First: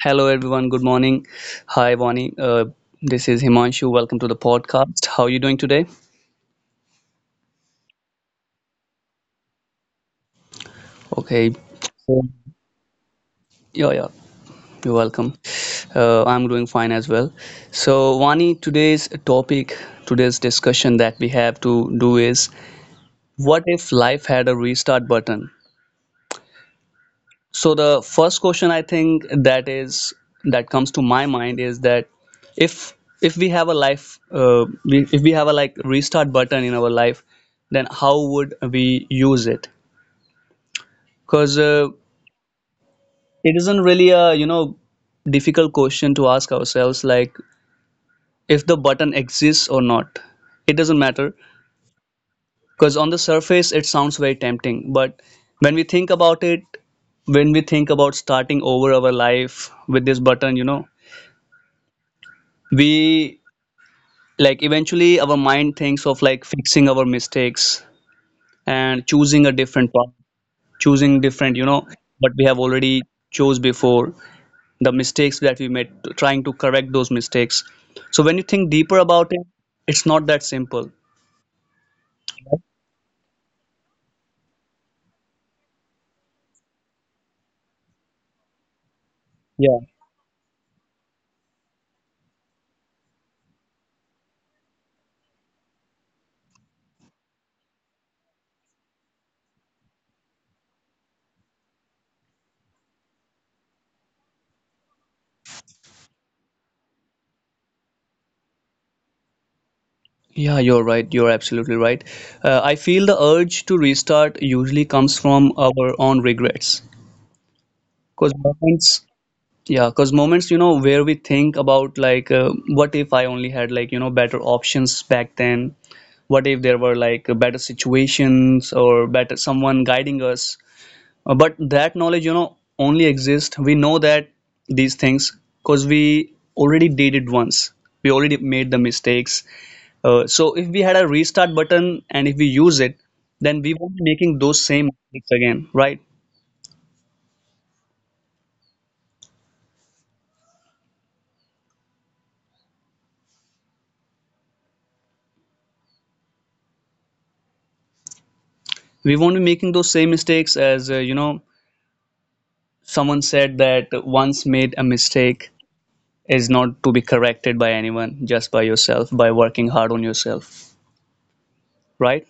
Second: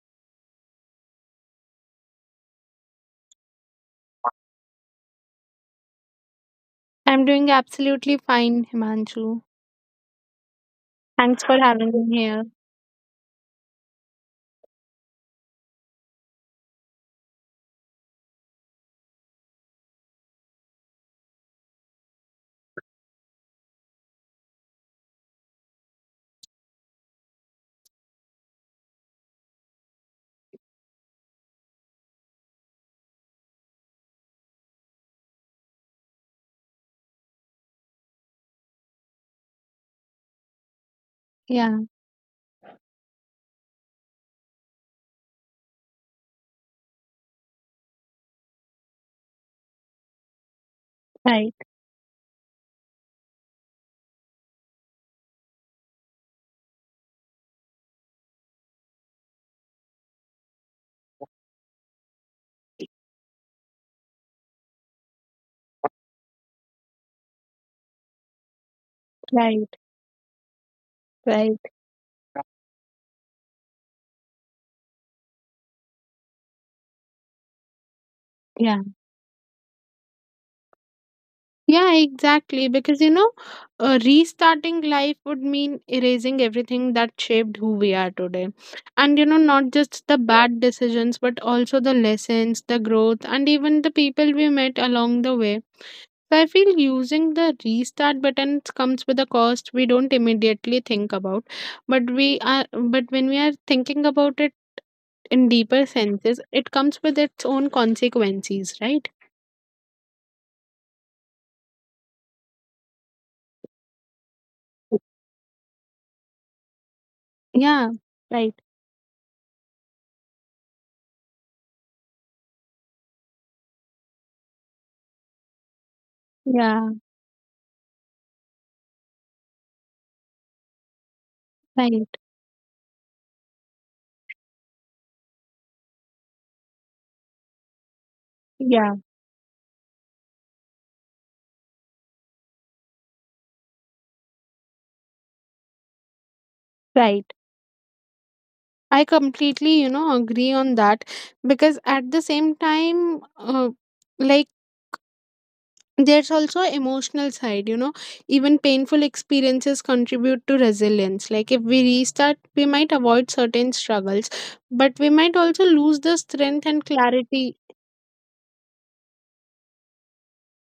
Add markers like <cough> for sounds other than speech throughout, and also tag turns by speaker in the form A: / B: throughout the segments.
A: Hello, everyone. Good morning. Hi, Bonnie. This is Himanshu. Welcome to the podcast. How are you doing today?
B: I'm doing absolutely fine, Himanshu. Thanks for
A: Okay.
B: having me
A: So,
B: here.
A: yeah, yeah. You're welcome. I'm doing fine as well. So, Vani, today's topic, today's discussion that we have to do is what if life had a restart button? So the first question, I think, that comes to my mind is that, if we have a life we, if we have a like restart button in our life, then how would we use it?
B: Yeah,
A: Because it isn't really a, you know, difficult question to ask ourselves, like if the button exists or not. It
B: right,
A: doesn't matter, because on the surface it sounds very tempting, but when we think about it, when we think about starting over our life with this button, you know, we, like, eventually our mind thinks of, like, fixing our mistakes and
B: right,
A: choosing a different path, choosing
B: right.
A: different, you know, what we have already chose before, the mistakes that we made, trying to correct those mistakes. So when you think
B: Yeah,
A: deeper about it, it's not that simple.
B: yeah, exactly. Restarting life would mean erasing everything that shaped who we are today. And you know, not
A: Yeah,
B: just the bad decisions, but also the lessons, the growth, and even the people we met along the way. So I feel using the restart button comes with a cost we don't immediately think about, but we are but when we are thinking about it in deeper senses, it comes with its own consequences, right?
A: yeah, you're right, you're absolutely right. I feel the urge to restart usually comes from our own regrets, because
B: Yeah,
A: moments.
B: right.
A: Yeah, because moments, you know, where we think about, like, what if I only had, like, you know, better options back then? What if there were, like,
B: Yeah,
A: better situations or better someone guiding us? But that knowledge, you know,
B: right.
A: only exists. We know that these things because we already did it once. We already made the mistakes.
B: Yeah,
A: So if we had a restart button and if we use it, then we won't be making those same mistakes again, right?
B: right. I completely, agree on that. Because at the same time, like, there's also emotional side,
A: We
B: you know,
A: won't be making those
B: even
A: same
B: painful
A: mistakes as
B: experiences contribute to resilience. Like, if
A: Someone
B: we
A: said that
B: restart, we might
A: once made a
B: avoid certain
A: mistake
B: struggles, but
A: is
B: we
A: not
B: might
A: to be
B: also lose
A: corrected
B: the
A: by
B: strength
A: anyone,
B: and
A: just by
B: clarity.
A: yourself, by working hard on yourself, right?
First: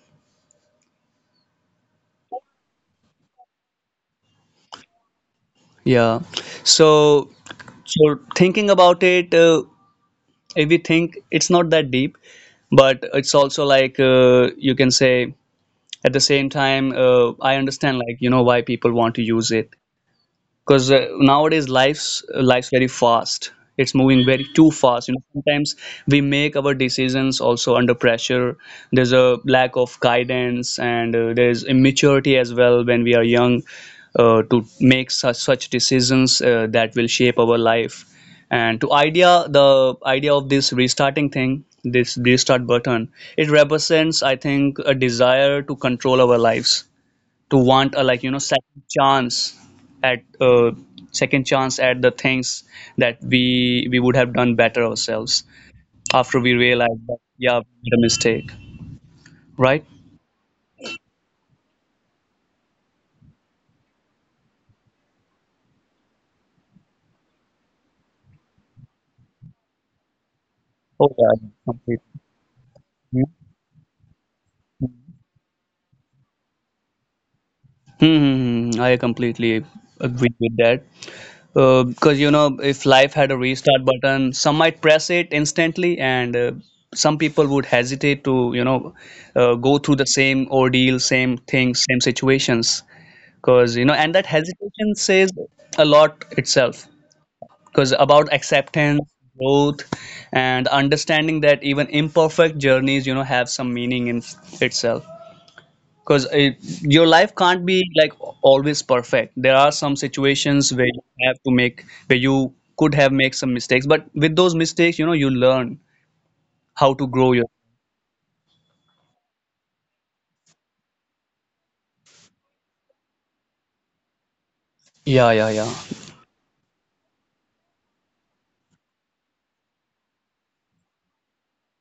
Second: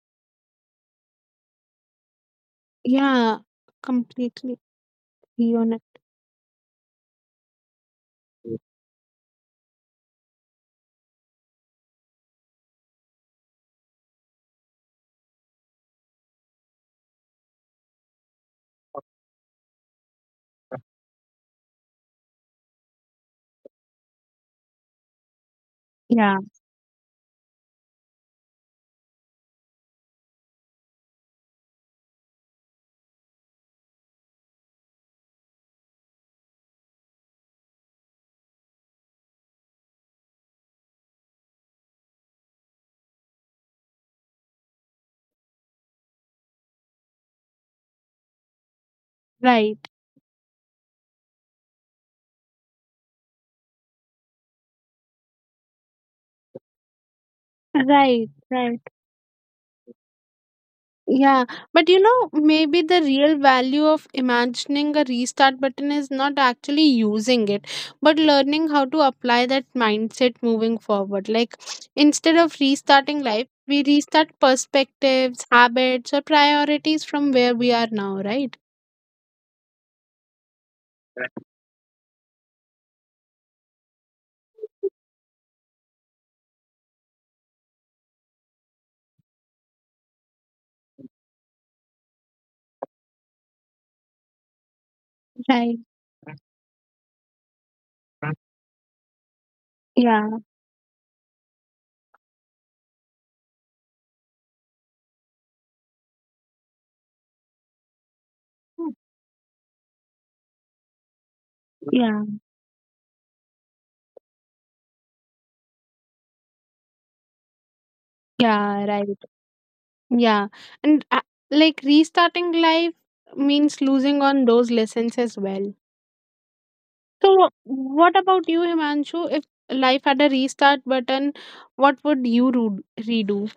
B: Yeah, completely agree on it.
A: Yeah. So, so, thinking about it, if we think it's not that deep, but it's also like, you can say, at the same time, I understand, like, you know, why people want to use it, because nowadays life's very fast. It's moving very too fast, you know, sometimes
B: yeah
A: we make our decisions also under pressure. There's a lack of guidance, and there's immaturity as well when we are young, to make such decisions that will shape our life. And to idea the idea of this restarting thing, this restart button, it represents, I think, a desire to control our lives, to want a, like, you know,
B: right,
A: second chance at, the things that we would have done better ourselves after we realize
B: right
A: that,
B: right.
A: yeah, we made a mistake, right.
B: Yeah. But you know, maybe the real value of imagining a restart button is not actually using it, but learning how to apply that mindset moving forward. Like, instead of
A: Oh, yeah,
B: restarting life,
A: completely.
B: we restart perspectives, habits, or priorities from where we are now, right?
A: Mm-hmm. I completely agree with that. Because, you know, if life had a restart button, some might press it instantly, and some people would hesitate to, you know, go through the same ordeal, same things, same situations. Because, you know,
B: Right.
A: and that hesitation says a lot itself, because about
B: Yeah.
A: acceptance, growth, and understanding that even imperfect journeys, you know, have some meaning in itself. Because it, your life can't be like always perfect. There are some
B: Yeah.
A: situations where you could have made some mistakes, but with those mistakes, you know, you learn how to
B: Yeah,
A: grow
B: right.
A: your...
B: Yeah. And like restarting life means losing on those lessons as well.
A: Yeah, yeah, yeah.
B: So, what about you, Himanshu? If life had a restart button, what would you redo?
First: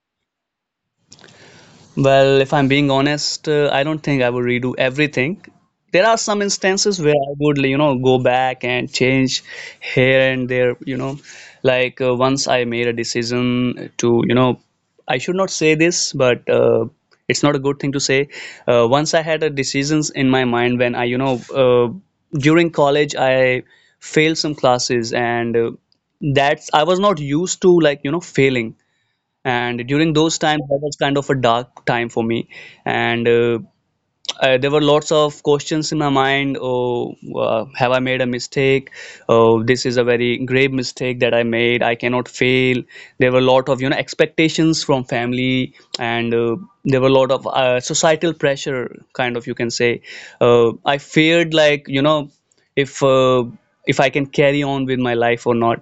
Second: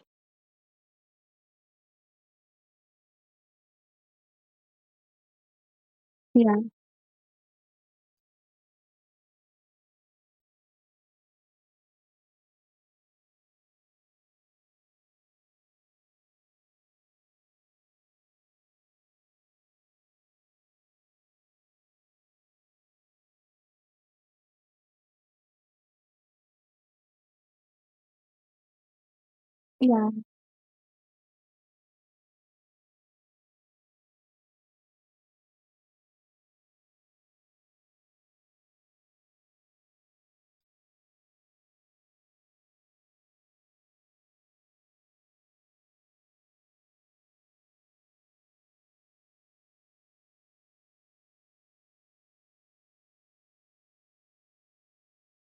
A: Well, if I'm being honest, I don't think I would redo everything. There are some
B: Yeah,
A: instances where I would, you know, go back and change here and there, you know. Like, once I made a decision to, you know, I should not say this, but it's not a good thing to say. Once I had a decisions in my mind when I, you know, during college I failed some classes, and that's I was not used to, like, you know, failing, and during
B: yeah,
A: those times that was kind of a dark time for me. And there were lots of questions in my mind. Oh, have I made a mistake? Oh, this is a very grave mistake that I made, I cannot fail. There were a lot of, you know, expectations from family, and there were a lot of societal pressure, kind of, you can say. I feared, like, you know, if uh, if I can carry on with my life or not.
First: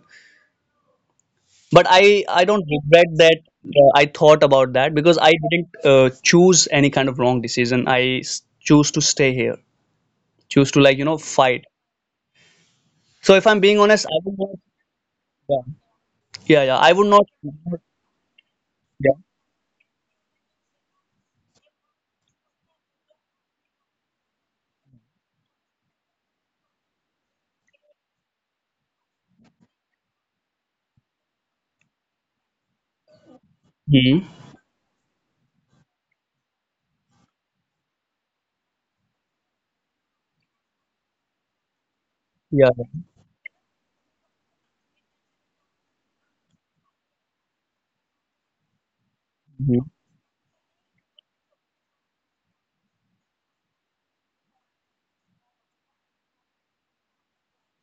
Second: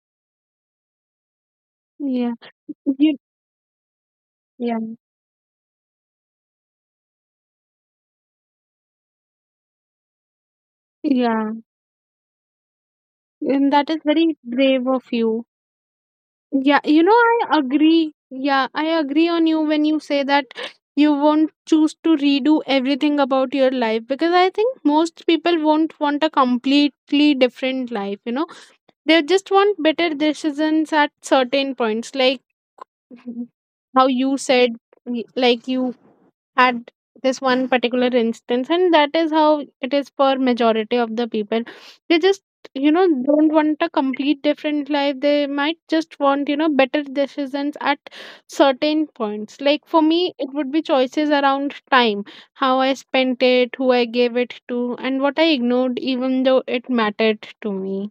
A: But I
B: yeah.
A: I don't regret
B: you,
A: that. I thought about
B: yeah,
A: that because I didn't choose any kind of wrong decision. Choose to stay here, choose to, like, you know,
B: yeah.
A: fight. So if I'm
B: And
A: being
B: that is
A: honest, I
B: very
A: would not.
B: brave of you.
A: Yeah, yeah, yeah.
B: Yeah,
A: I
B: you
A: would
B: know,
A: not.
B: I agree. Yeah, I
A: Yeah.
B: agree on you when you say that you won't choose to redo everything about your life, because I think most people won't want a completely different life, you know. They just want better decisions at certain points. Like, how you
A: Mhm.
B: said, like you had this one particular instance, and that is how it is for majority of the people. They just
A: Yeah,
B: don't want a complete different life. They might just want, better decisions at certain points. Like, for
A: mhm.
B: me, it would be choices around time, how I spent it, who I gave it to, and what I ignored even though it mattered to me.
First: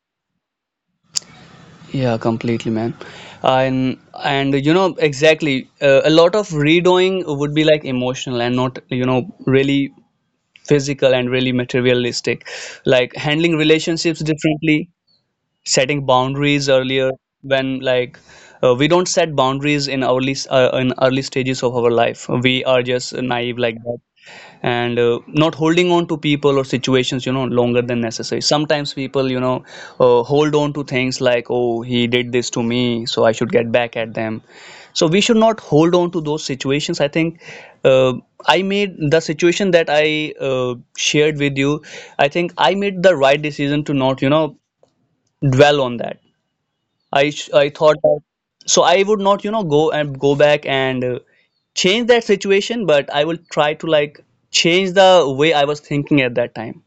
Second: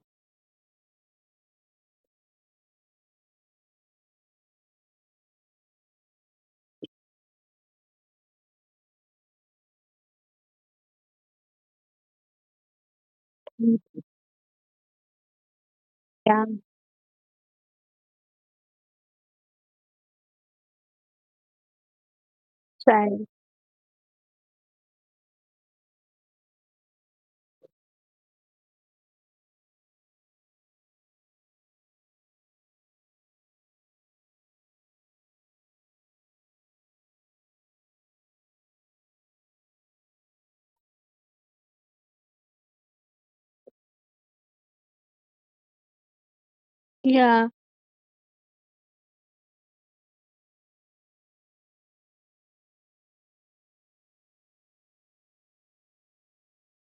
A: Yeah, completely, man. And you know exactly. A lot of redoing would be, like, emotional and not, you know, really physical and really materialistic. Like, handling relationships differently, setting
B: Yeah,
A: boundaries earlier, when, like, we don't set boundaries in early stages of our life, we are just
B: same.
A: naive like that. And not holding on to people or situations, you know, longer than necessary. Sometimes people, you know, hold on to things like, oh, he did this to me, so I should get back at them. So we should not hold on to those situations, I think. uh, I made the situation that I, shared with you. I think I made the right decision to not, you know, dwell on that.
B: Yeah.
A: I thought that. So I would not, you know, go and go back and change that situation, but I will try to, like, change the way I was thinking at that time.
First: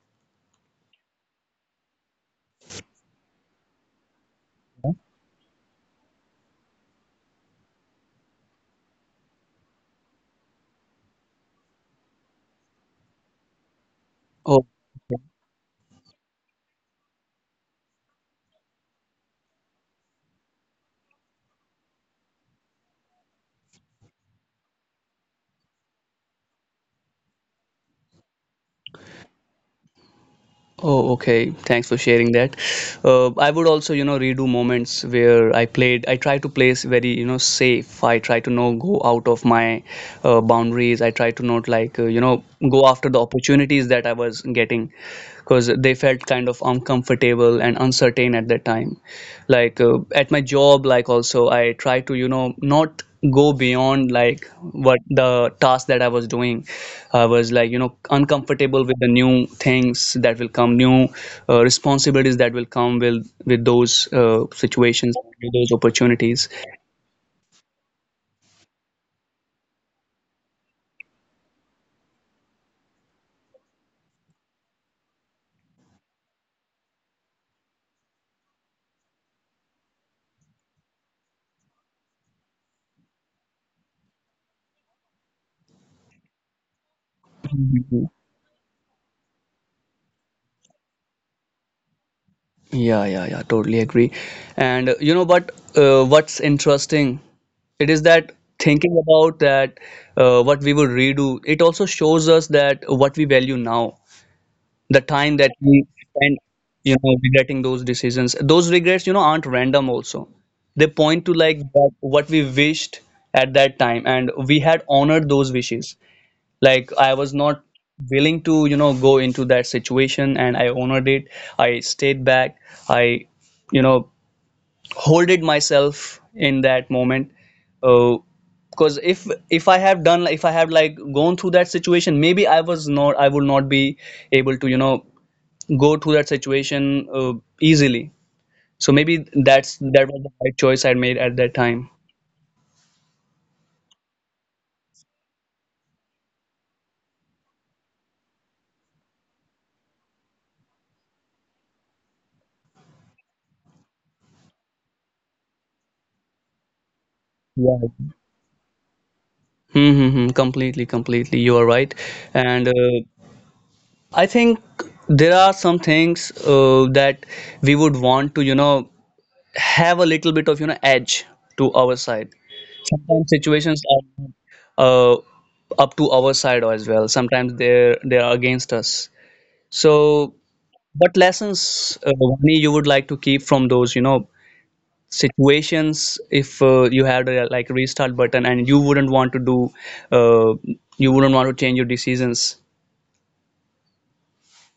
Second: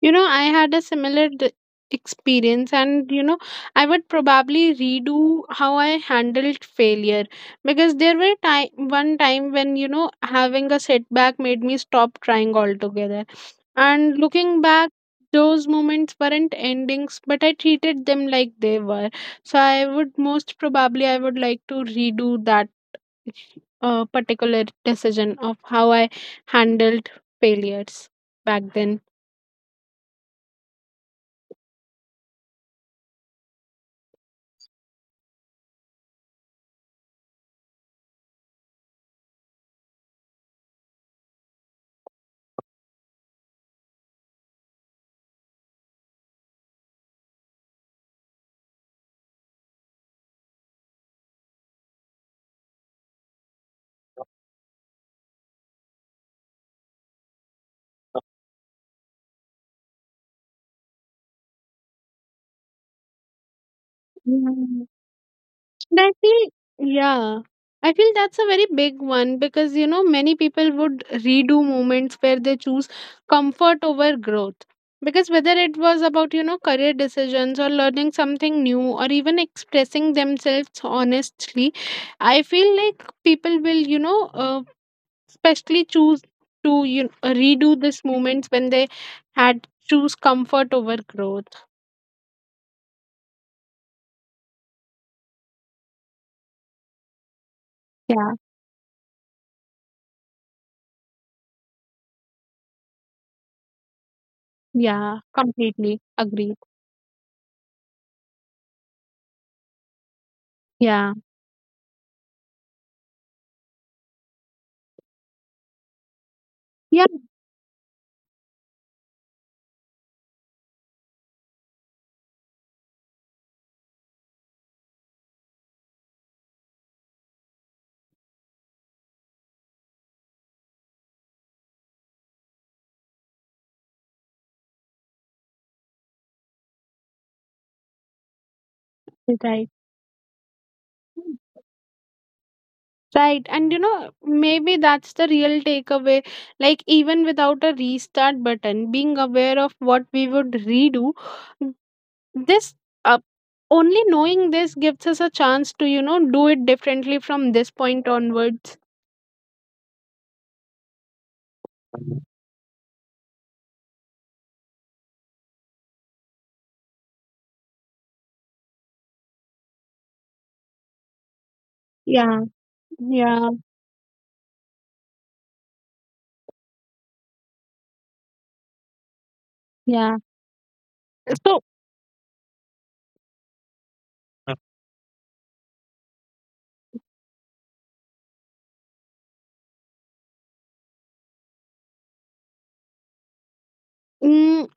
B: You know, I had a similar experience, and you know, I would probably redo how I handled failure, because there were time one time when, you know, having a setback made me stop trying altogether. And looking back, those moments weren't endings, but I treated them like they were. So I would like to redo that particular decision of how I handled failures back then.
A: Oh, okay. Thanks for sharing that. I would also, you know, redo moments where I played. I try to play very, you know, safe. I try to not go out of my boundaries. I try to not, like, you know, go after the opportunities that I was getting because they felt kind of uncomfortable and uncertain at that time. Like, at my job, like, also I try to, you know, not go beyond like what the task that I was doing. I was, like, you know, uncomfortable with the new things that will come, new responsibilities that will come with those situations, with those
B: And I
A: opportunities.
B: feel, yeah, I feel that's a very big one, because, you know, many people would redo moments where they choose comfort over growth. Because whether it was about, you know, career decisions or learning something new or even expressing themselves honestly, I feel like people will, especially choose to, you know, redo
A: Mhm.
B: these moments when they had choose comfort over growth.
A: Yeah, yeah, yeah, totally agree. And you know, but what's interesting it is that,
B: Yeah.
A: thinking about that, what we would redo, it also shows us that what we value now, the
B: Yeah.
A: time that we
B: Completely
A: spend,
B: agreed.
A: you know, regretting those decisions, those regrets, you know, aren't random also. They
B: Yeah.
A: point to, like, that, what we wished at that time, and we had honored those wishes, like
B: Yeah.
A: I was not willing to, you know, go into that situation, and I honored it. I stayed back. I, you know, holded myself in that moment. Uh, because if I have done if I have like, gone through that situation, maybe, I would not be able to, you know, go through that situation easily. So maybe
B: Right.
A: that was the right choice I made at that time.
B: Right. And you know, maybe that's the real takeaway. Like, even without a restart button, being aware of what we would redo, this uh, only knowing this gives us a chance to, you know, do it differently from this
A: Yeah.
B: point onwards.
A: Mm-hmm, completely, completely. You are right. And I think there are some things that we would want to, you know, have a little bit of, you know, edge to our side.
B: Yeah,
A: Sometimes
B: yeah,
A: situations are up to our side as well. Sometimes they are against us.
B: yeah.
A: So, what
B: So,
A: lessons, Vani, you would like to keep from those, you know, situations, if you had a, like, restart button and uh, you wouldn't want to change your decisions?
B: mm,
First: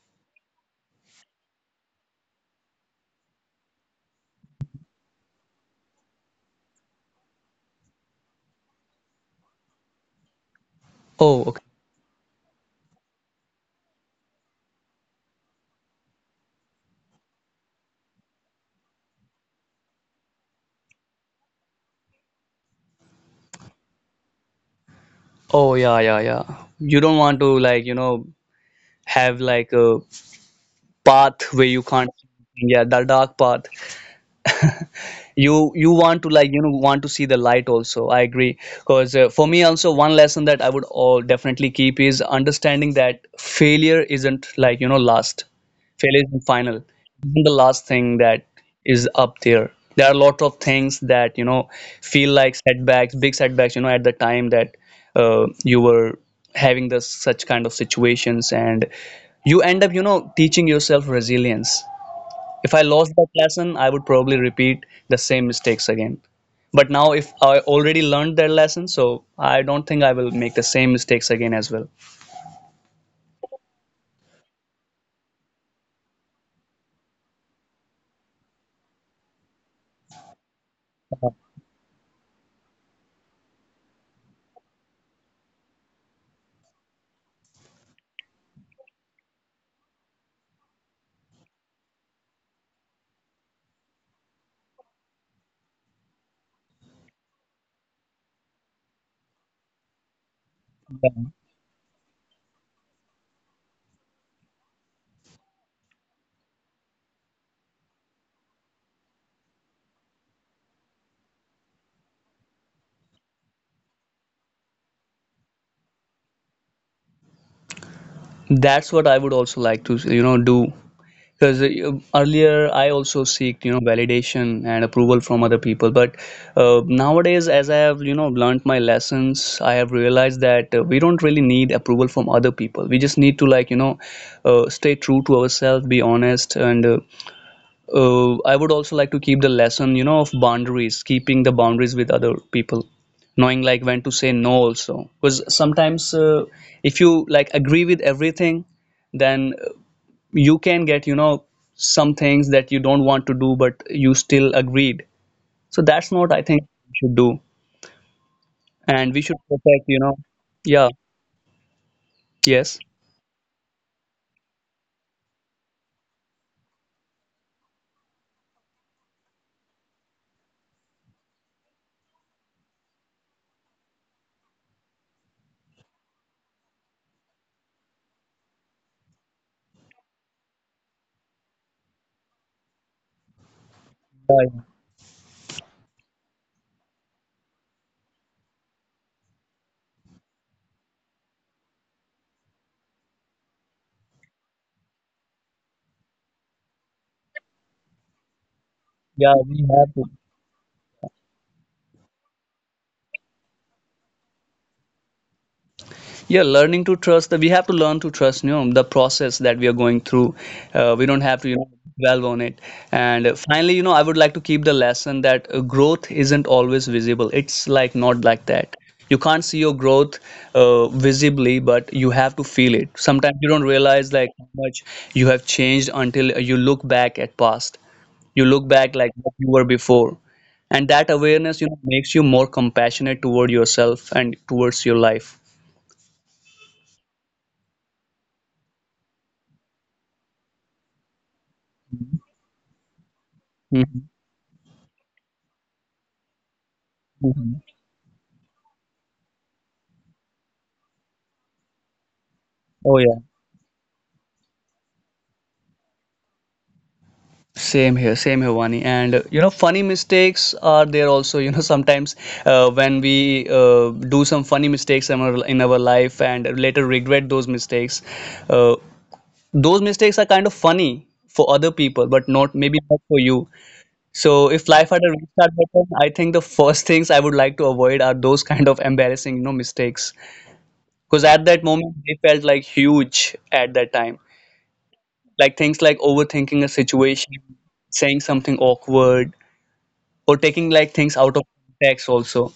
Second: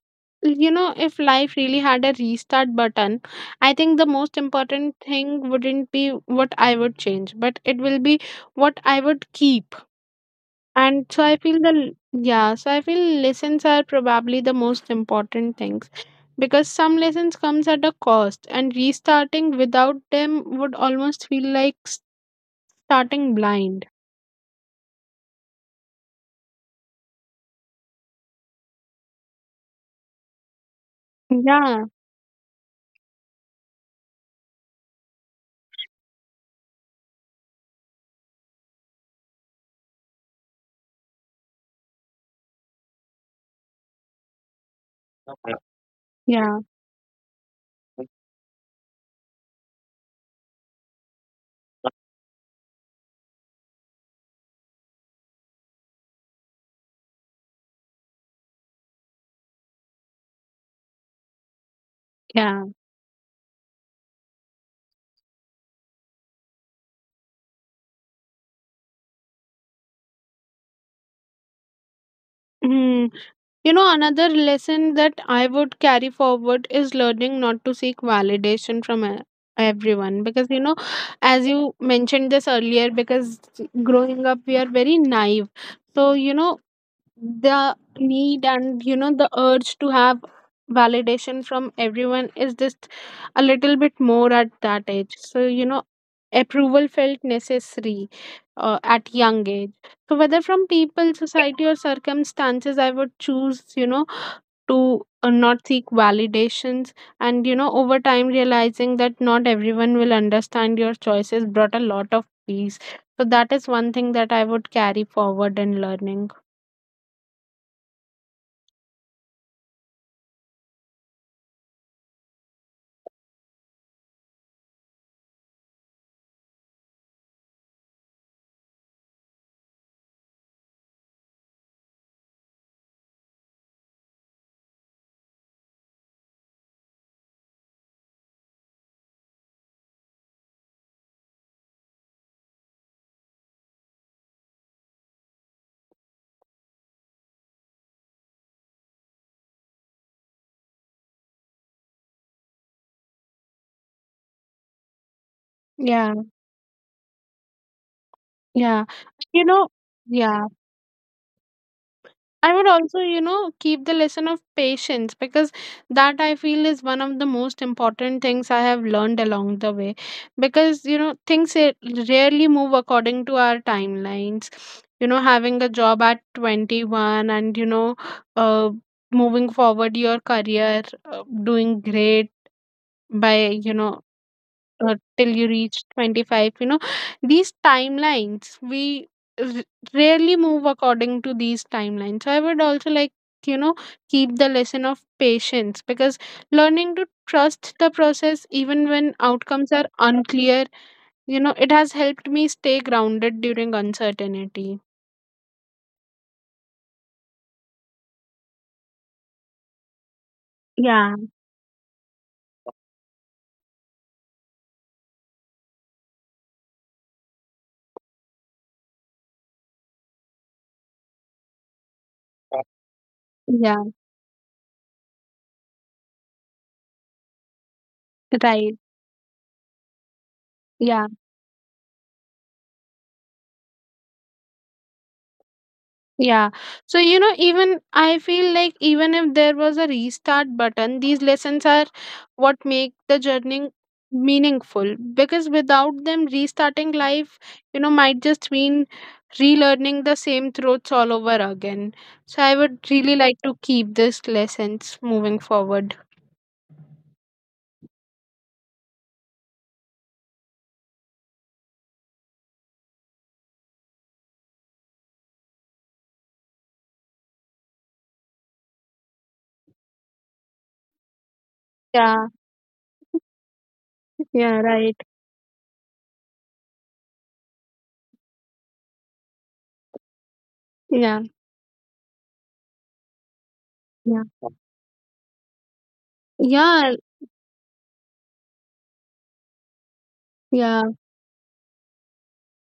B: you know, if life really had a restart button, I think the most important thing wouldn't be what I would change, but it will be what I would keep. And so I
A: Oh,
B: feel
A: okay.
B: the yeah so I feel lessons are probably the most important things, because some lessons comes at a cost, and restarting without them would almost feel like starting blind.
A: Oh, yeah, yeah, yeah. You don't want to, like, you know, have like a path where you
B: Yeah,
A: can't. Yeah, the dark path. <laughs> You want to, like, you know, want to see the light also, I agree, because for me also, one lesson that I would all definitely keep is understanding that failure isn't, like, you know, last. Failure isn't
B: yeah,
A: final. It isn't the last thing that is up there. There are a lot of things that, you know, feel like setbacks, big setbacks, you know, at the time that you were having this such kind of situations, and you end up, you know, teaching yourself resilience.
B: yeah.
A: If I lost that lesson, I would probably repeat the same mistakes again. But now, if I already learned that lesson, so I don't think I will make the same mistakes again as well.
B: Mm. You know, another lesson that I would carry forward is learning not to seek validation from everyone, because you know, as you mentioned this earlier, because growing up we are very naive. So, you know, the need and you know the urge to have validation from everyone is just a little bit more at that age. So, you know, approval felt necessary at young age. So whether from people, society, or circumstances, I would choose, you know, to not seek validations. And you know, over time, realizing that not everyone will understand your choices brought a lot of peace. So that is one thing that I would carry forward in learning.
A: That's what I would also like to, you know, do. Because earlier I also seek, you know, validation and approval from other people. But nowadays, as I have, you know, learned my lessons, I have realized that we don't really need approval from other people. We just need to, like, you know, stay true to ourselves, be honest, and I would also like to keep the lesson, you know, of boundaries, keeping the boundaries with other people, knowing like when to say no also. Because sometimes if you like agree with everything, then you can get, you know, some things that you don't want to do, but you still agreed. So that's
B: Yeah.
A: not, I think, we should do.
B: Yeah.
A: And we should
B: You know,
A: protect, you know,
B: yeah.
A: yeah,
B: I would
A: yes.
B: also, you know, keep the lesson of patience, because that I feel is one of the most important things I have learned along the way. Because, you know, rarely move according to our timelines. You know, having a job at 21 and, uh, moving forward your career, doing great by, you know,
A: Yeah,
B: till you reach 25. You know, these timelines we r- rarely move according to these timelines. So I would also like, you know, keep the lesson of patience, because learning to trust the process even when
A: yeah, we
B: outcomes are
A: have to.
B: unclear, you know, it has helped me stay grounded during uncertainty.
A: Yeah, learning to trust, we have to learn to trust, you know, the process that we are going through. We
B: Yeah,
A: don't have to, you know, dwell on it. And finally, you know, I would like to keep the lesson that growth isn't always visible. It's like not like that, you can't see your growth visibly, but you have to feel it. Sometimes you don't
B: yeah,
A: realize like how much you have changed until you look back at past, you look
B: right.
A: back like what you were before. And
B: Yeah.
A: that awareness, you know, makes you more compassionate toward yourself and towards your life.
B: Yeah. So, you know, even I feel like even if there was a restart button, these lessons are what make the journey
A: Mm-hmm.
B: meaningful, because without them, restarting life,
A: Mhm.
B: you know, might just mean relearning the same truths all over again. So, I would
A: Oh yeah.
B: really like to keep these lessons moving forward.
A: Same here, Vani. And you know, funny mistakes are there also. You know, <laughs> sometimes when we do some funny mistakes in our life and later regret uh, those mistakes are kind of funny for other people,
B: Yeah.
A: but not maybe not for you.
B: Yeah.
A: So if
B: Right.
A: life had a restart button, I think the <laughs> first things I would like to avoid are those kind of embarrassing, you know, mistakes.
B: Yeah.
A: Because at that moment, they felt like huge at that
B: Yeah.
A: time. Like things like overthinking a
B: Yeah.
A: situation, saying something awkward, or taking
B: Yeah.
A: like things out of context also.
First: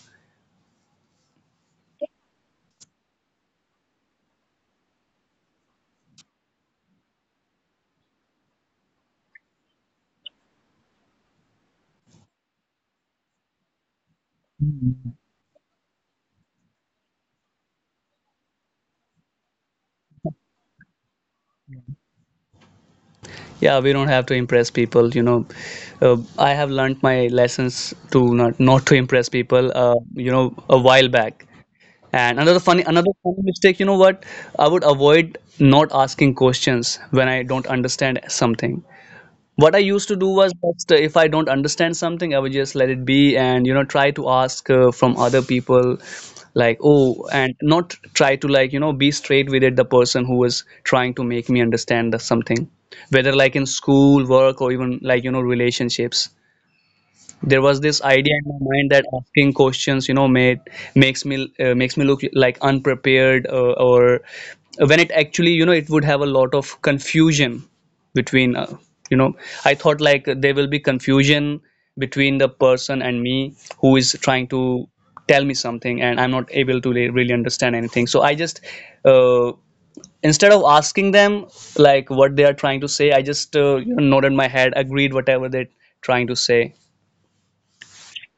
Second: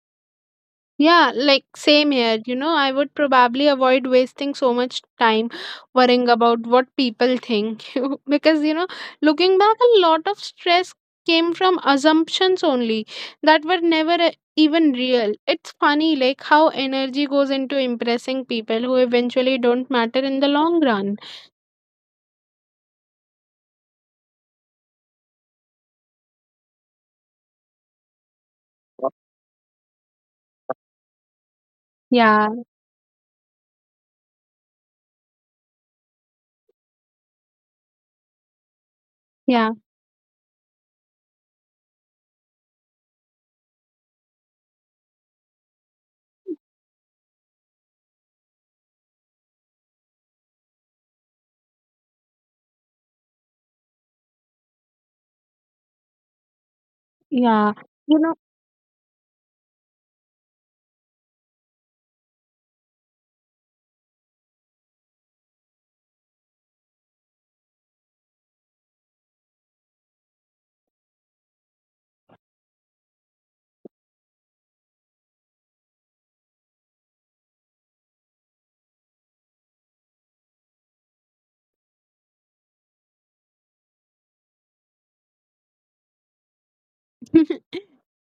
B: Yeah, like same here. You know, I would probably avoid wasting so much time worrying about what people think. <laughs> Because, you know, looking back, a lot of stress came from assumptions only that were never even real. It's funny, like, how energy goes into impressing people who eventually don't matter in the long run.
A: Yeah, we don't have to impress people, you know. I have learned my lessons to not to impress people, you know, a while back. And
B: Yeah,
A: another funny, mistake, you know what? I would avoid not asking questions when I don't understand something.
B: yeah,
A: What I used to do was just, if I don't understand something, I would just let it be, and you know, try to ask from other people. Like oh, and not try to, like, you know, be straight with it, the person who was trying to make me understand the something, whether like in school work or even like, you know, relationships.
B: yeah.
A: There was this
B: You know,
A: idea in my mind that asking questions, you know, made makes me look like unprepared, or when it actually, you know, it would have a lot of confusion between you know, I thought like there will be confusion between the person and me, who is trying to tell me something and I'm not able to really understand anything, so I just uh, instead of asking them like what they are trying to say, I just, you know, nodded my head, agreed whatever they're trying to say.
B: <laughs>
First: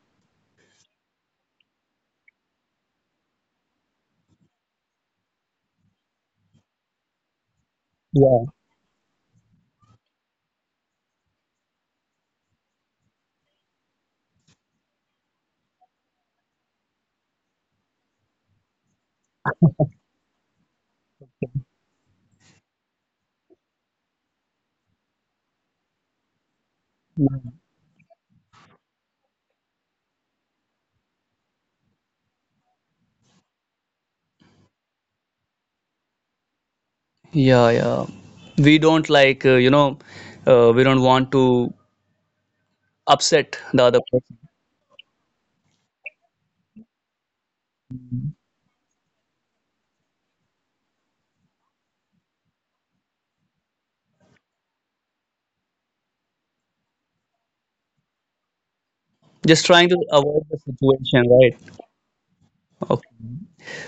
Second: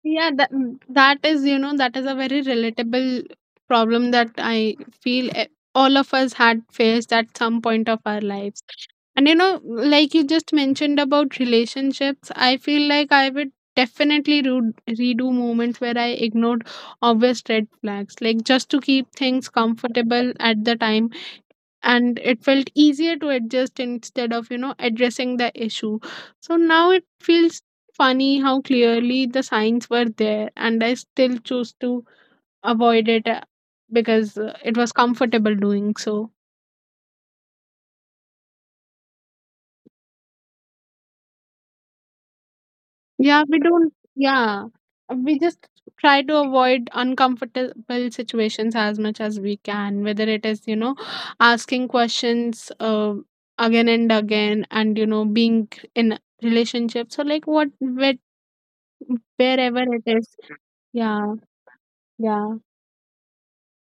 B: That is, you know, that is a very relatable problem that I feel all of us had faced at some point of our
A: Yeah.
B: lives. And you know, like you just mentioned about relationships, I feel like I would definitely redo moments where I ignored obvious red flags, like just to keep things comfortable at the time, and it felt easier to adjust instead of, you know, addressing the issue. So now it feels funny how clearly the signs were there, and I still choose to avoid it, because it was comfortable doing so.
A: Yeah, yeah. We don't like, you know, we don't want to
B: yeah
A: upset
B: we
A: the
B: don't
A: other person.
B: yeah we just try to avoid uncomfortable situations as much as we can, whether it is, you know, asking questions, again and again, and you know being in relationships. So like what where
A: Just
B: wherever
A: trying to
B: it is.
A: avoid the situation,
B: Yeah,
A: right?
B: yeah.
A: Okay.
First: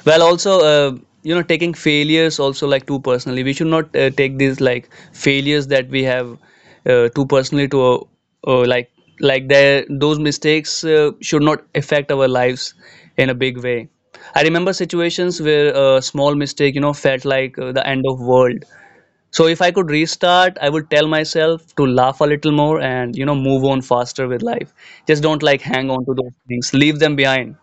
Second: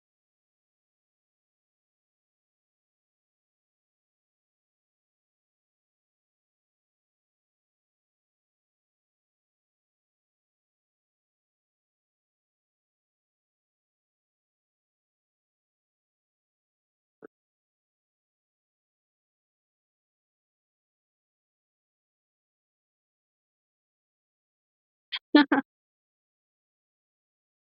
A: Well, also, you know, taking failures also like too personally. We should not take these like failures that we have too personally to uh, like like there those mistakes should not affect our lives in a big way. I remember situations where a small mistake, you know, felt like the end of world. So if I could restart, I would tell myself to laugh a little more and you know, move on faster with life. Just don't like
B: <laughs>
A: hang on to those things. Leave them behind.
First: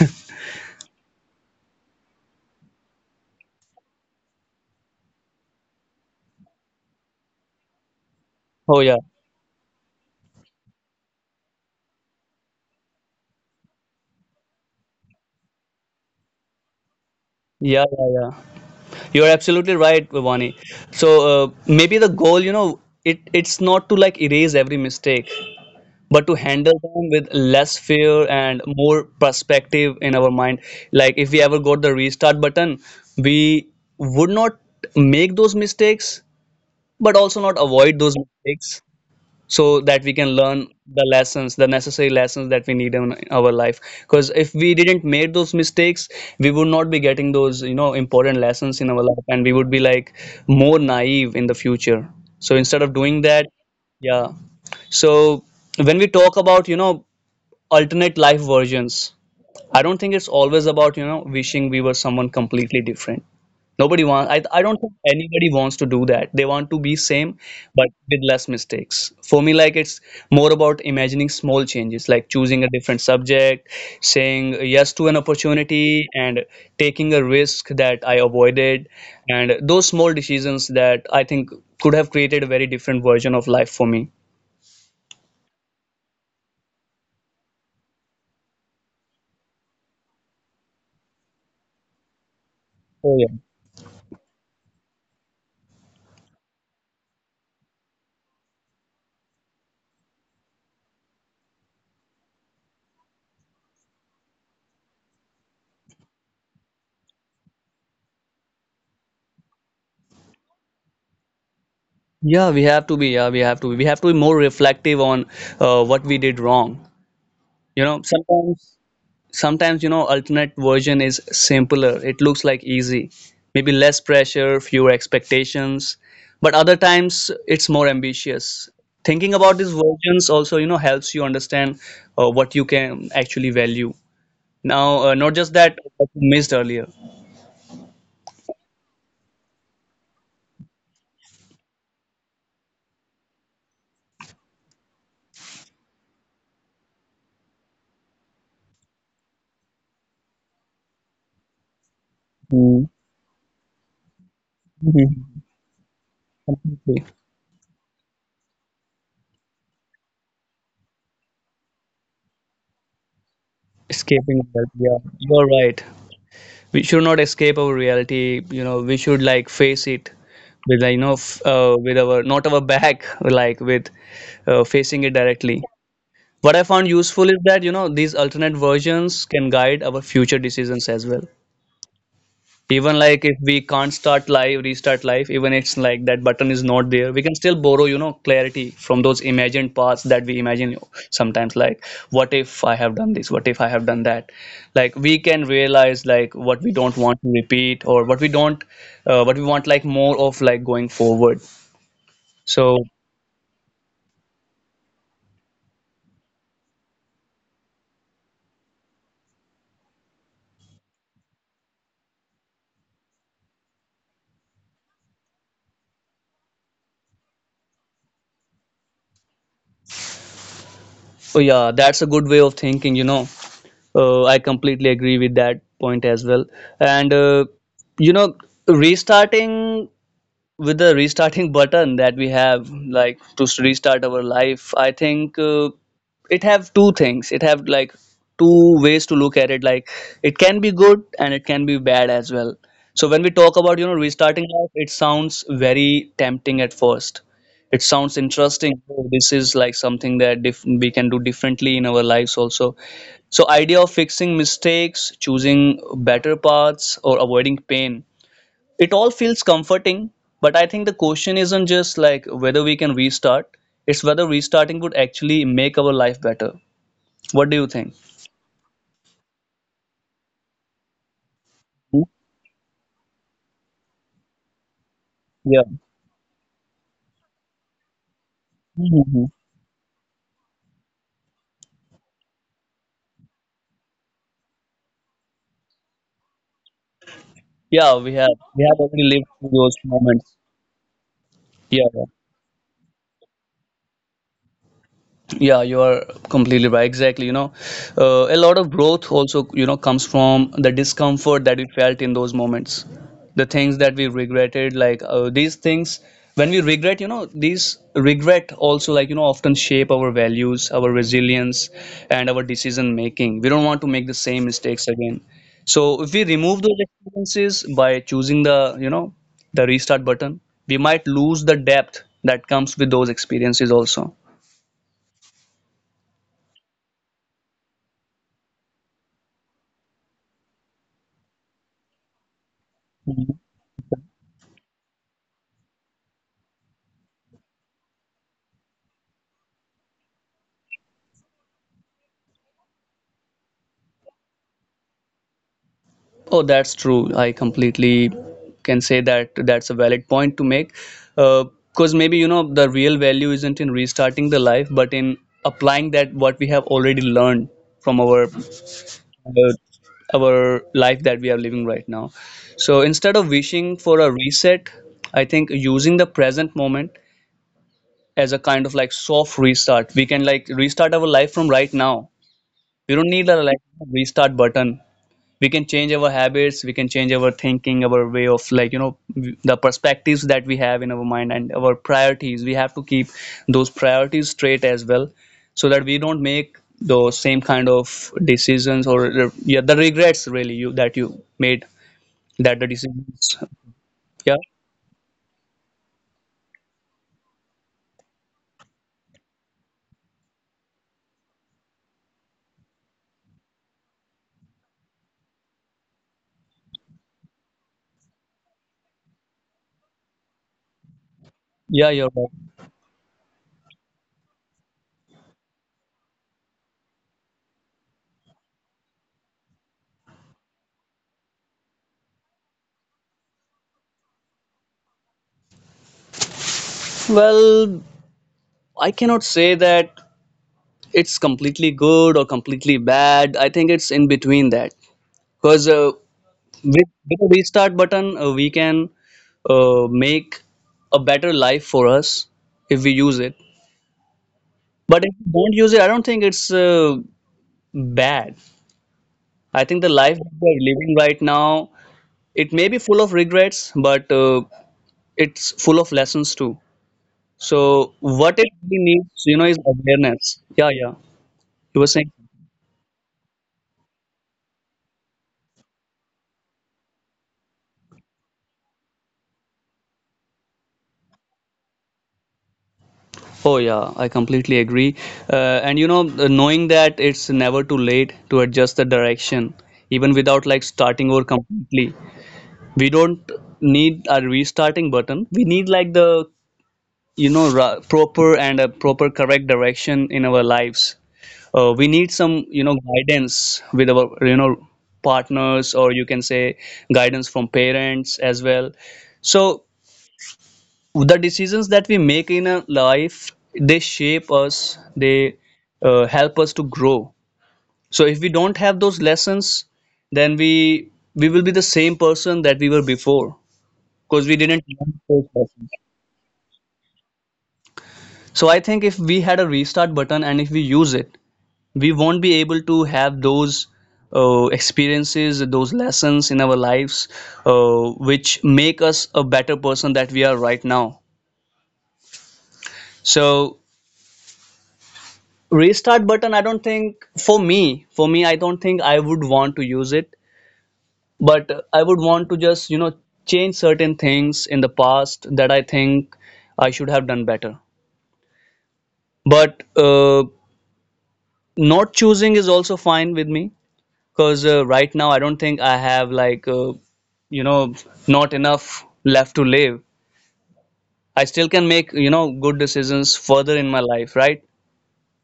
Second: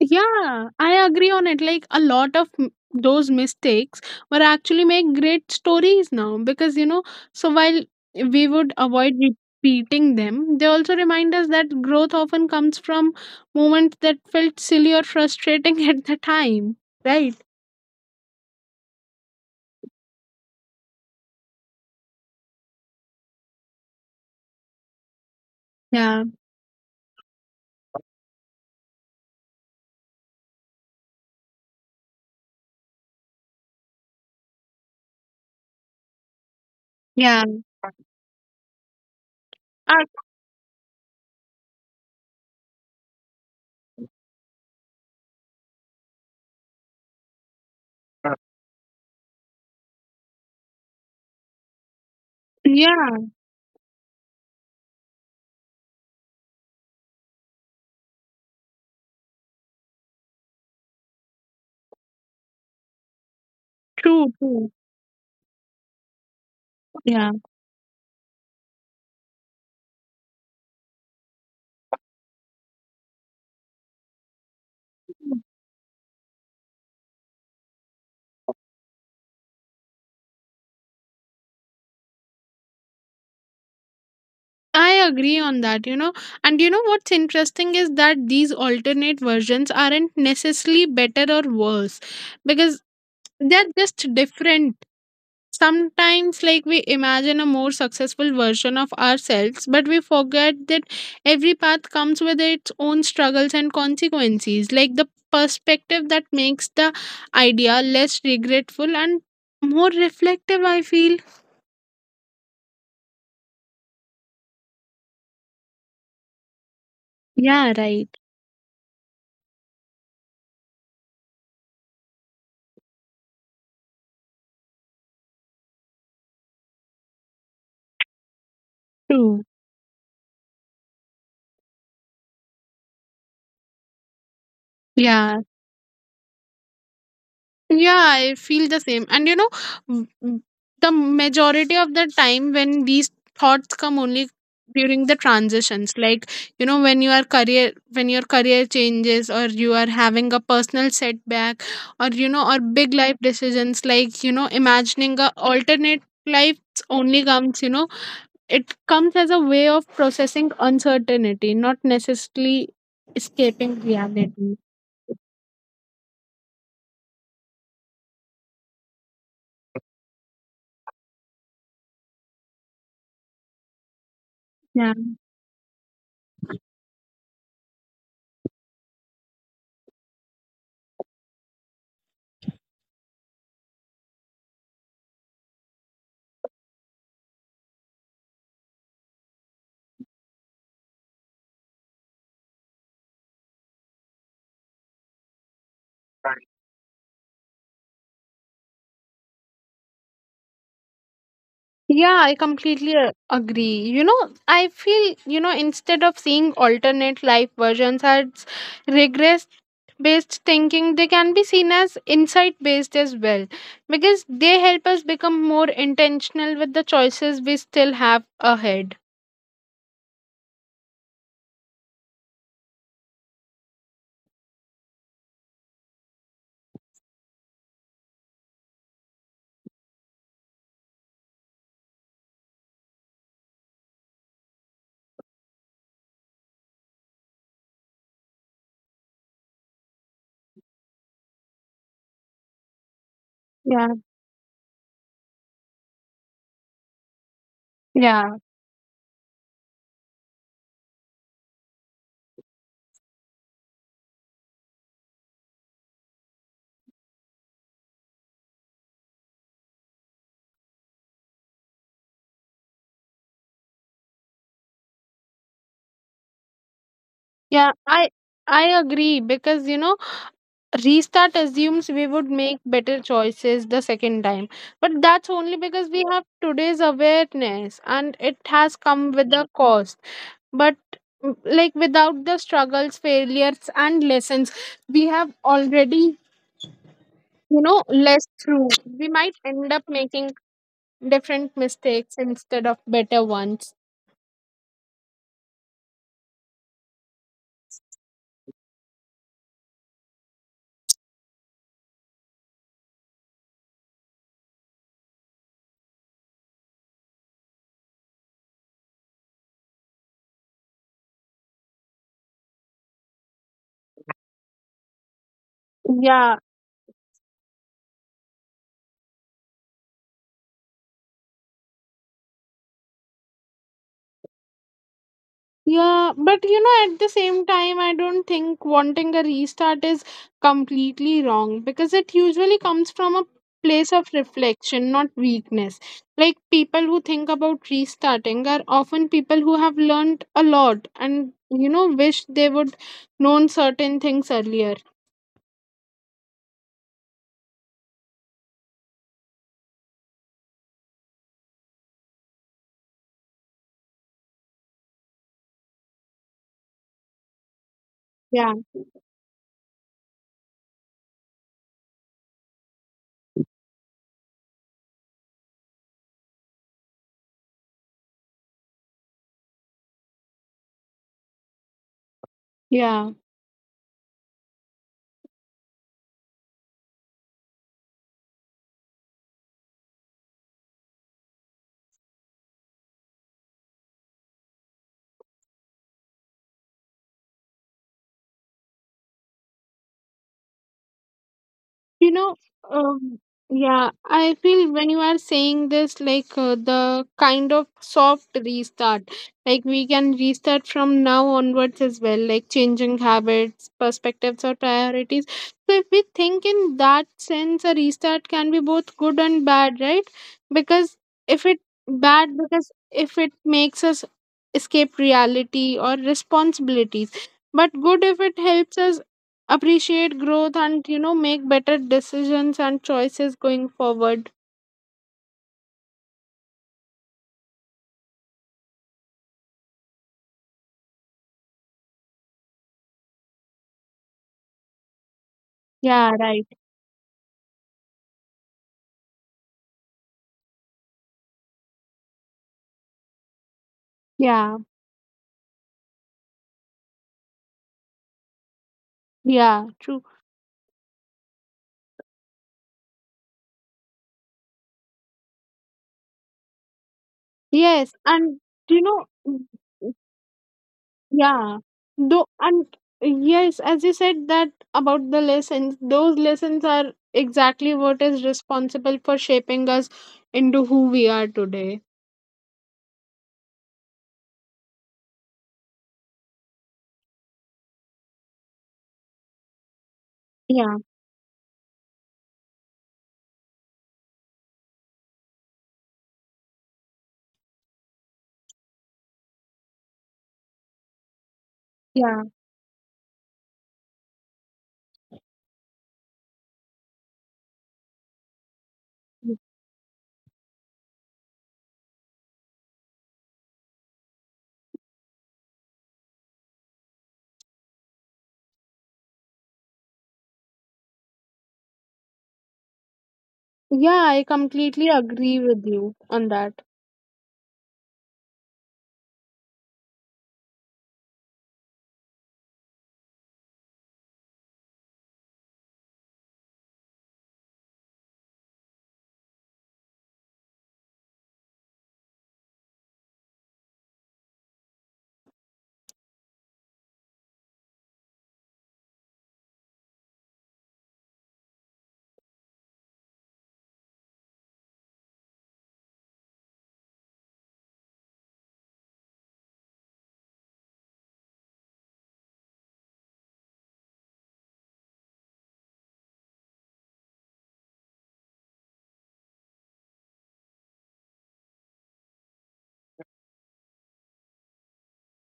B: Yeah, I agree on it. Like a lot of those mistakes were actually make great stories now, because you know, so while we would
A: Oh yeah.
B: avoid repeating them, they also remind us that growth often comes from moments that felt silly or frustrating <laughs> at the time, right?
A: Yeah, yeah, yeah. You're absolutely right, Vivani. So maybe the goal, you know, it's not to like erase every mistake,
B: Yeah,
A: but to handle them with less fear and more perspective in our mind. Like if we ever got the restart button, we would not make those mistakes, but also
B: yeah.
A: not avoid those mistakes, so
B: Uh,
A: that we can learn the necessary lessons that we need in our life. Because if we didn't make those mistakes, we would not be getting those, you know, important lessons in our life, and we would be like more naive in the future. So instead of doing
B: yeah,
A: that, yeah. So when we talk about, you know, alternate life versions, I don't think it's always about, you know, wishing we were someone completely different. Nobody
B: true,
A: wants, I
B: true.
A: don't think anybody wants to do that. They want to be
B: Yeah.
A: same, but with less mistakes. For me, like, it's more about imagining small changes, like choosing a different subject, saying yes to an opportunity, and taking a risk that I avoided. And those small decisions, that I think could have created a very different version of life for me.
B: I agree on that, you know. And you know what's interesting is that these alternate versions aren't necessarily better or worse, because
A: Oh, yeah.
B: they're just different. Sometimes, like, we imagine a more successful version of ourselves, but we forget that every path comes with its own struggles and consequences. Like, the perspective that makes the idea less regretful and more reflective, I feel.
A: Yeah, we have to be. Yeah, we have to be. We have to be more reflective on what we did wrong.
B: Yeah,
A: You know,
B: right.
A: sometimes you know, alternate version is simpler, it looks like easy, maybe less pressure, fewer expectations, but other times it's more ambitious. Thinking
B: True.
A: about these versions also, you know, helps you understand what you can actually value now,
B: Yeah,
A: not just that what you missed earlier.
B: Yeah, I feel the same. And you know, m- m- the majority of the time when these thoughts come only during the transitions, like you know, when your career changes, or you are having a personal setback, or you know, or big
A: Mm-hmm.
B: life decisions. Like, you know, imagining a alternate life only comes, you know, it comes as a way of processing uncertainty, not necessarily escaping
A: Escaping
B: reality.
A: that, yeah, you're right. We should not escape our reality, you know, we should like face it with, like, you know, with our not our back <laughs> like with
B: Yeah.
A: facing it directly. What I found useful is that, you know, these alternate versions can guide our future decisions as well. Even like if we can't restart live, even it's like that button is not there, we can still borrow, you know, clarity from those imagined paths that we imagine sometimes. Like, what if I have done this? What if I have done that? Like, we can realize like what we don't want to repeat or what we don't, what we want like more of like going forward.
B: Yeah, I
A: So,
B: completely agree. You know, I feel, you know, instead of seeing alternate life versions as regress based thinking, they can be seen as insight based as well, because they help us become more intentional with the choices we still have ahead.
A: oh yeah, that's a good way of thinking, you know. I completely agree with that point as well. And, you know, restarting. With the restarting <laughs> button that we have, like to restart our life, I think it have two things, it have like two ways to look at it. Like it can be good and it can be bad as well. So when we talk about,
B: Yeah,
A: you know, restarting life, it sounds very tempting at first. It sounds
B: yeah,
A: interesting. "Oh, this is like something that we can do differently in our lives also. So idea of fixing mistakes, choosing better paths, or avoiding pain, it all feels comforting, but I think the question isn't just like whether we can restart, it's whether restarting would actually make our life better. What do you
B: yeah.
A: think?
B: I agree, because you know restart assumes
A: Hmm?
B: we would make better choices the second time, but that's only
A: Yeah.
B: because we have today's awareness, and it has come
A: Mhm.
B: with a cost. But like without the struggles, failures, and lessons we have already, you know,
A: Yeah, we
B: less
A: have,
B: through
A: already lived through those moments.
B: different
A: Yeah. Yeah.
B: mistakes instead of better ones.
A: Yeah, you are completely right. Exactly. You know, a lot of growth also, you know, comes from the discomfort that we felt in those moments, the things that we regretted. Like these things, when we regret, you know, these regret also, like, you know, often shape our values, our resilience, and our decision making. We don't want to make the same mistakes again. So if we
B: Yeah.
A: remove those experiences by choosing the, you know, the restart button, we might lose the depth that comes with those experiences also.
B: Yeah, but you know, at the same time, I don't think wanting a restart is completely wrong, because it usually comes from a place of reflection, not weakness. Like people who think about restarting are often people who have learned a lot and, you know, wish they would known certain things earlier.
A: Oh, that's true. I completely can say that that's a valid point to make. Because maybe, you know, the real value isn't in restarting the life, but in applying that what we have already learned from
B: Yeah,
A: uh, our life that we are living right now. So instead of wishing for a reset, I think using the present moment as a kind of like soft restart, we can like restart our life from right now. We don't
B: yeah.
A: need a like restart button. We can change our habits, we can change our thinking, our way of, like, you know, the perspectives that we have in our mind, and our priorities. We have to keep those priorities straight as well, so that we don't make those same kind of decisions, or yeah, the regrets really, you made,
B: you know
A: that the
B: um,
A: decisions.
B: yeah,
A: yeah
B: I feel when you are saying this, like, the kind of soft restart, like we can restart from now onwards as well, like changing habits, perspectives, or priorities. So if we think in that sense, a restart can be both good and bad, right? Because if it
A: yeah you're
B: bad, because
A: right.
B: if it makes us escape reality or responsibilities, but good if it helps us appreciate growth and, you know, make better decisions and choices going forward.
A: Well, I cannot say that it's completely good or completely bad. I think it's in between that, because
B: Yeah, right.
A: with a restart button, we can make a better life for us if we use it.
B: Yeah,
A: But if we don't use it, I don't think it's bad.
B: yeah,
A: I
B: true.
A: think the life that we are living right now, it may be full of regrets, but it's full of lessons too.
B: Yes.
A: So
B: and
A: what it
B: you
A: really
B: know
A: needs,
B: mm,
A: you know, is awareness. Yeah, yeah.
B: yeah
A: You were saying.
B: though and Yes, as you said that about the lessons, those lessons are exactly what is responsible for shaping us into who we are today.
A: Oh, yeah, I completely agree. And you know, knowing that it's never too late to adjust the direction, even without like
B: yeah
A: starting over completely. We don't need a restarting button. We need like the, you know, proper and a proper correct direction in our lives. We need
B: yeah
A: some, you know, guidance with our, you know, partners, or you can say guidance from parents as well. So the decisions that we make in a life, they shape us they help us to grow. So if we don't have those lessons, then we will be the same person that we were before,
B: yeah I
A: because we didn't
B: completely
A: learn those
B: agree with
A: lessons.
B: you on that.
A: So I think if we had a restart button and if we use it, we won't be able to have those experiences, those lessons in our lives, which make us a better person that we are right now. So restart button, I don't think, for me, I don't think I would want to use it. But I would want to just, you know, change certain things in the past that I think I should have done better. But not choosing is also fine with me, because right now I don't think I have like you know, not enough left to live. I still can make, you know, good decisions further in my life, right?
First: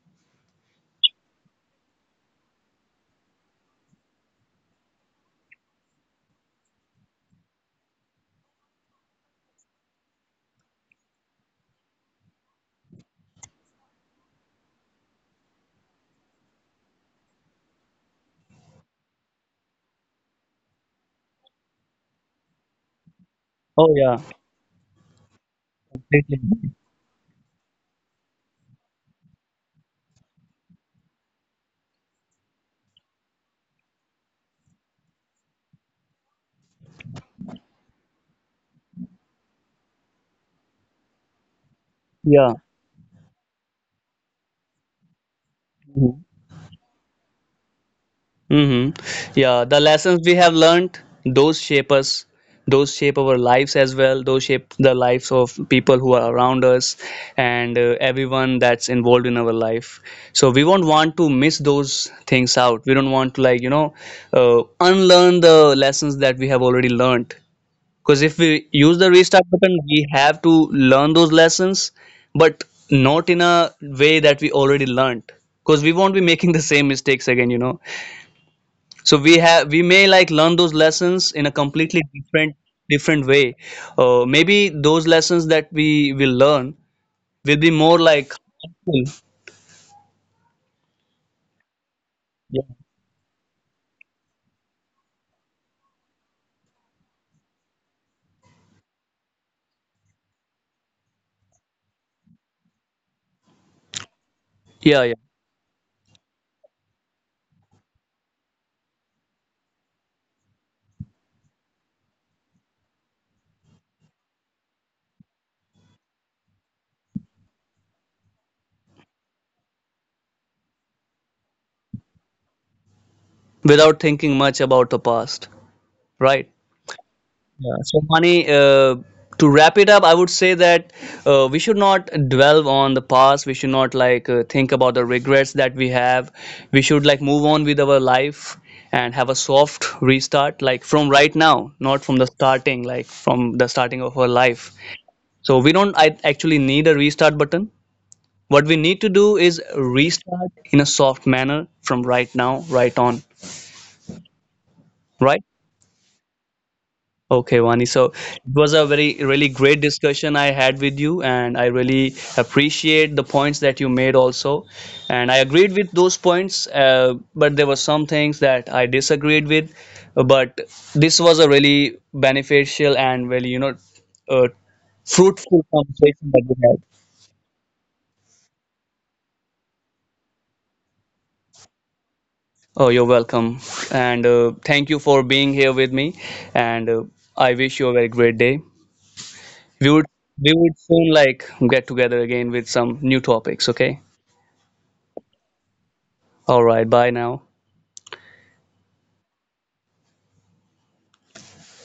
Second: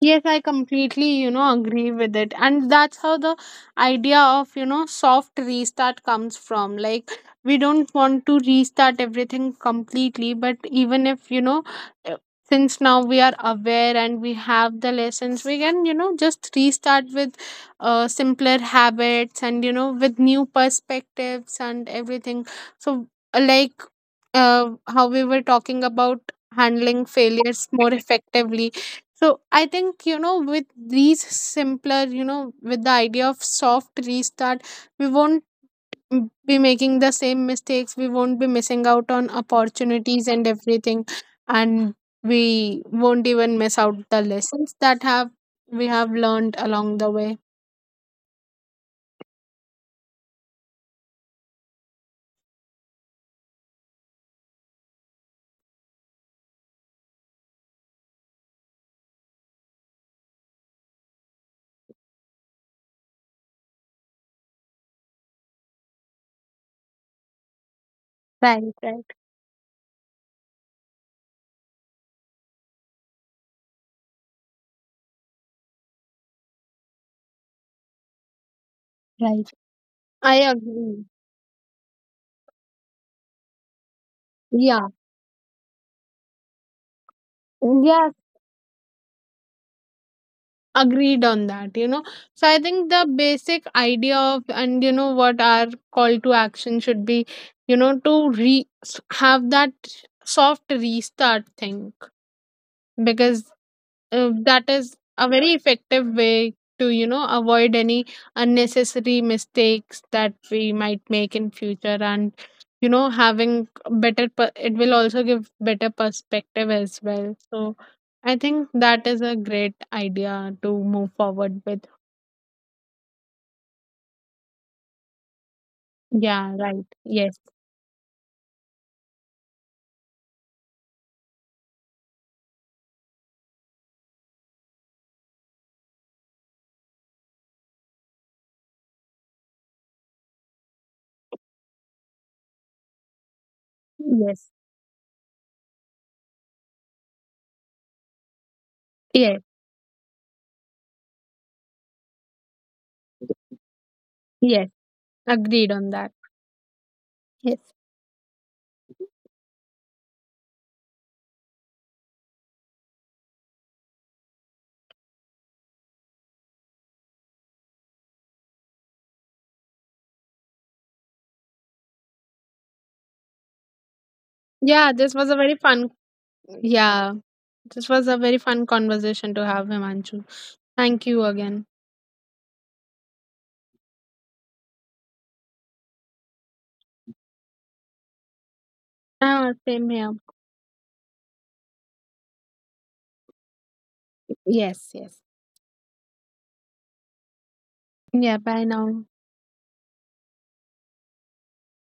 B: Yes, I completely, you know, agree with it. And that's how the idea of, you know, soft restart comes from. Like, we don't want to restart everything completely, but even if, you know, uh, since now we are aware and we have the lessons, we can, you know, just restart with simpler habits and, you know, with new perspectives and everything. So, uh, like,
A: Oh, yeah.
B: how we were talking about
A: Completely.
B: handling failures more effectively. So I think, you know, with these simpler, you know, with the idea of soft restart, we won't be making the same mistakes. We won't be missing out on opportunities and everything. And
A: Yeah.
B: we won't even miss out the lessons that have we have
A: Mm-hmm.
B: learned along the way.
A: Mhm. Yeah, the lessons we have learned, those shape us, those shape our lives as well, those shape the lives of people who are around us, and everyone that's involved in our life. So we won't want to miss those things out. We don't want to like, you know, unlearn the lessons that we have already learned. Because if we
B: Right,
A: use
B: right,
A: the restart button, we have to learn those lessons, but not in a way that we already learned. Because we won't be making the same mistakes again, you know. So we
B: right.
A: have we may like
B: I
A: learn those
B: agree.
A: lessons in a completely different way. Maybe
B: Yeah.
A: those lessons that we will learn will be more
B: Yeah,
A: like helpful.
B: agreed on that. You know, so I
A: Yeah.
B: think the basic idea of, and you know what our call to action should be, you know, to have that soft restart thing, because that is
A: Yeah.
B: a very effective way to, you know, avoid any unnecessary mistakes that we might make in future. And you know, having it will also give better perspective as well. So I think that is a great idea to move forward with.
A: Yeah, without thinking much about the past. Right.
B: Yeah, right. yes
A: Yeah. So, Mani, to wrap it up, I would say that we should not dwell on the past. We should not like think about the regrets that we have. We should like move on with our life and have a soft restart, like from right now, not from the starting, like from the starting of our
B: yes
A: life. So we don't, I actually need a restart button. What we need to do
B: yes
A: is restart in a soft manner from right now, right on,
B: yes
A: right?
B: Agreed on that.
A: Okay,
B: Yes.
A: Vani. So it was a very, really great discussion I had with you, and I really appreciate the points that you made also. And I agreed with those points, but there were some things that I disagreed with. But this was a really beneficial and really, you know, uh,
B: yeah this was a very
A: fruitful
B: fun
A: conversation that we had.
B: yeah, this was a very fun conversation to have, Himanshu. Thank you again.
A: Oh, you're welcome. And thank you for being here with me. And I wish you a very great day.
B: Ah, same
A: We would
B: here.
A: we would soon like get together again with some new topics, okay?
B: Yes, yes.
A: All right, bye now.
B: Yeah, bye now.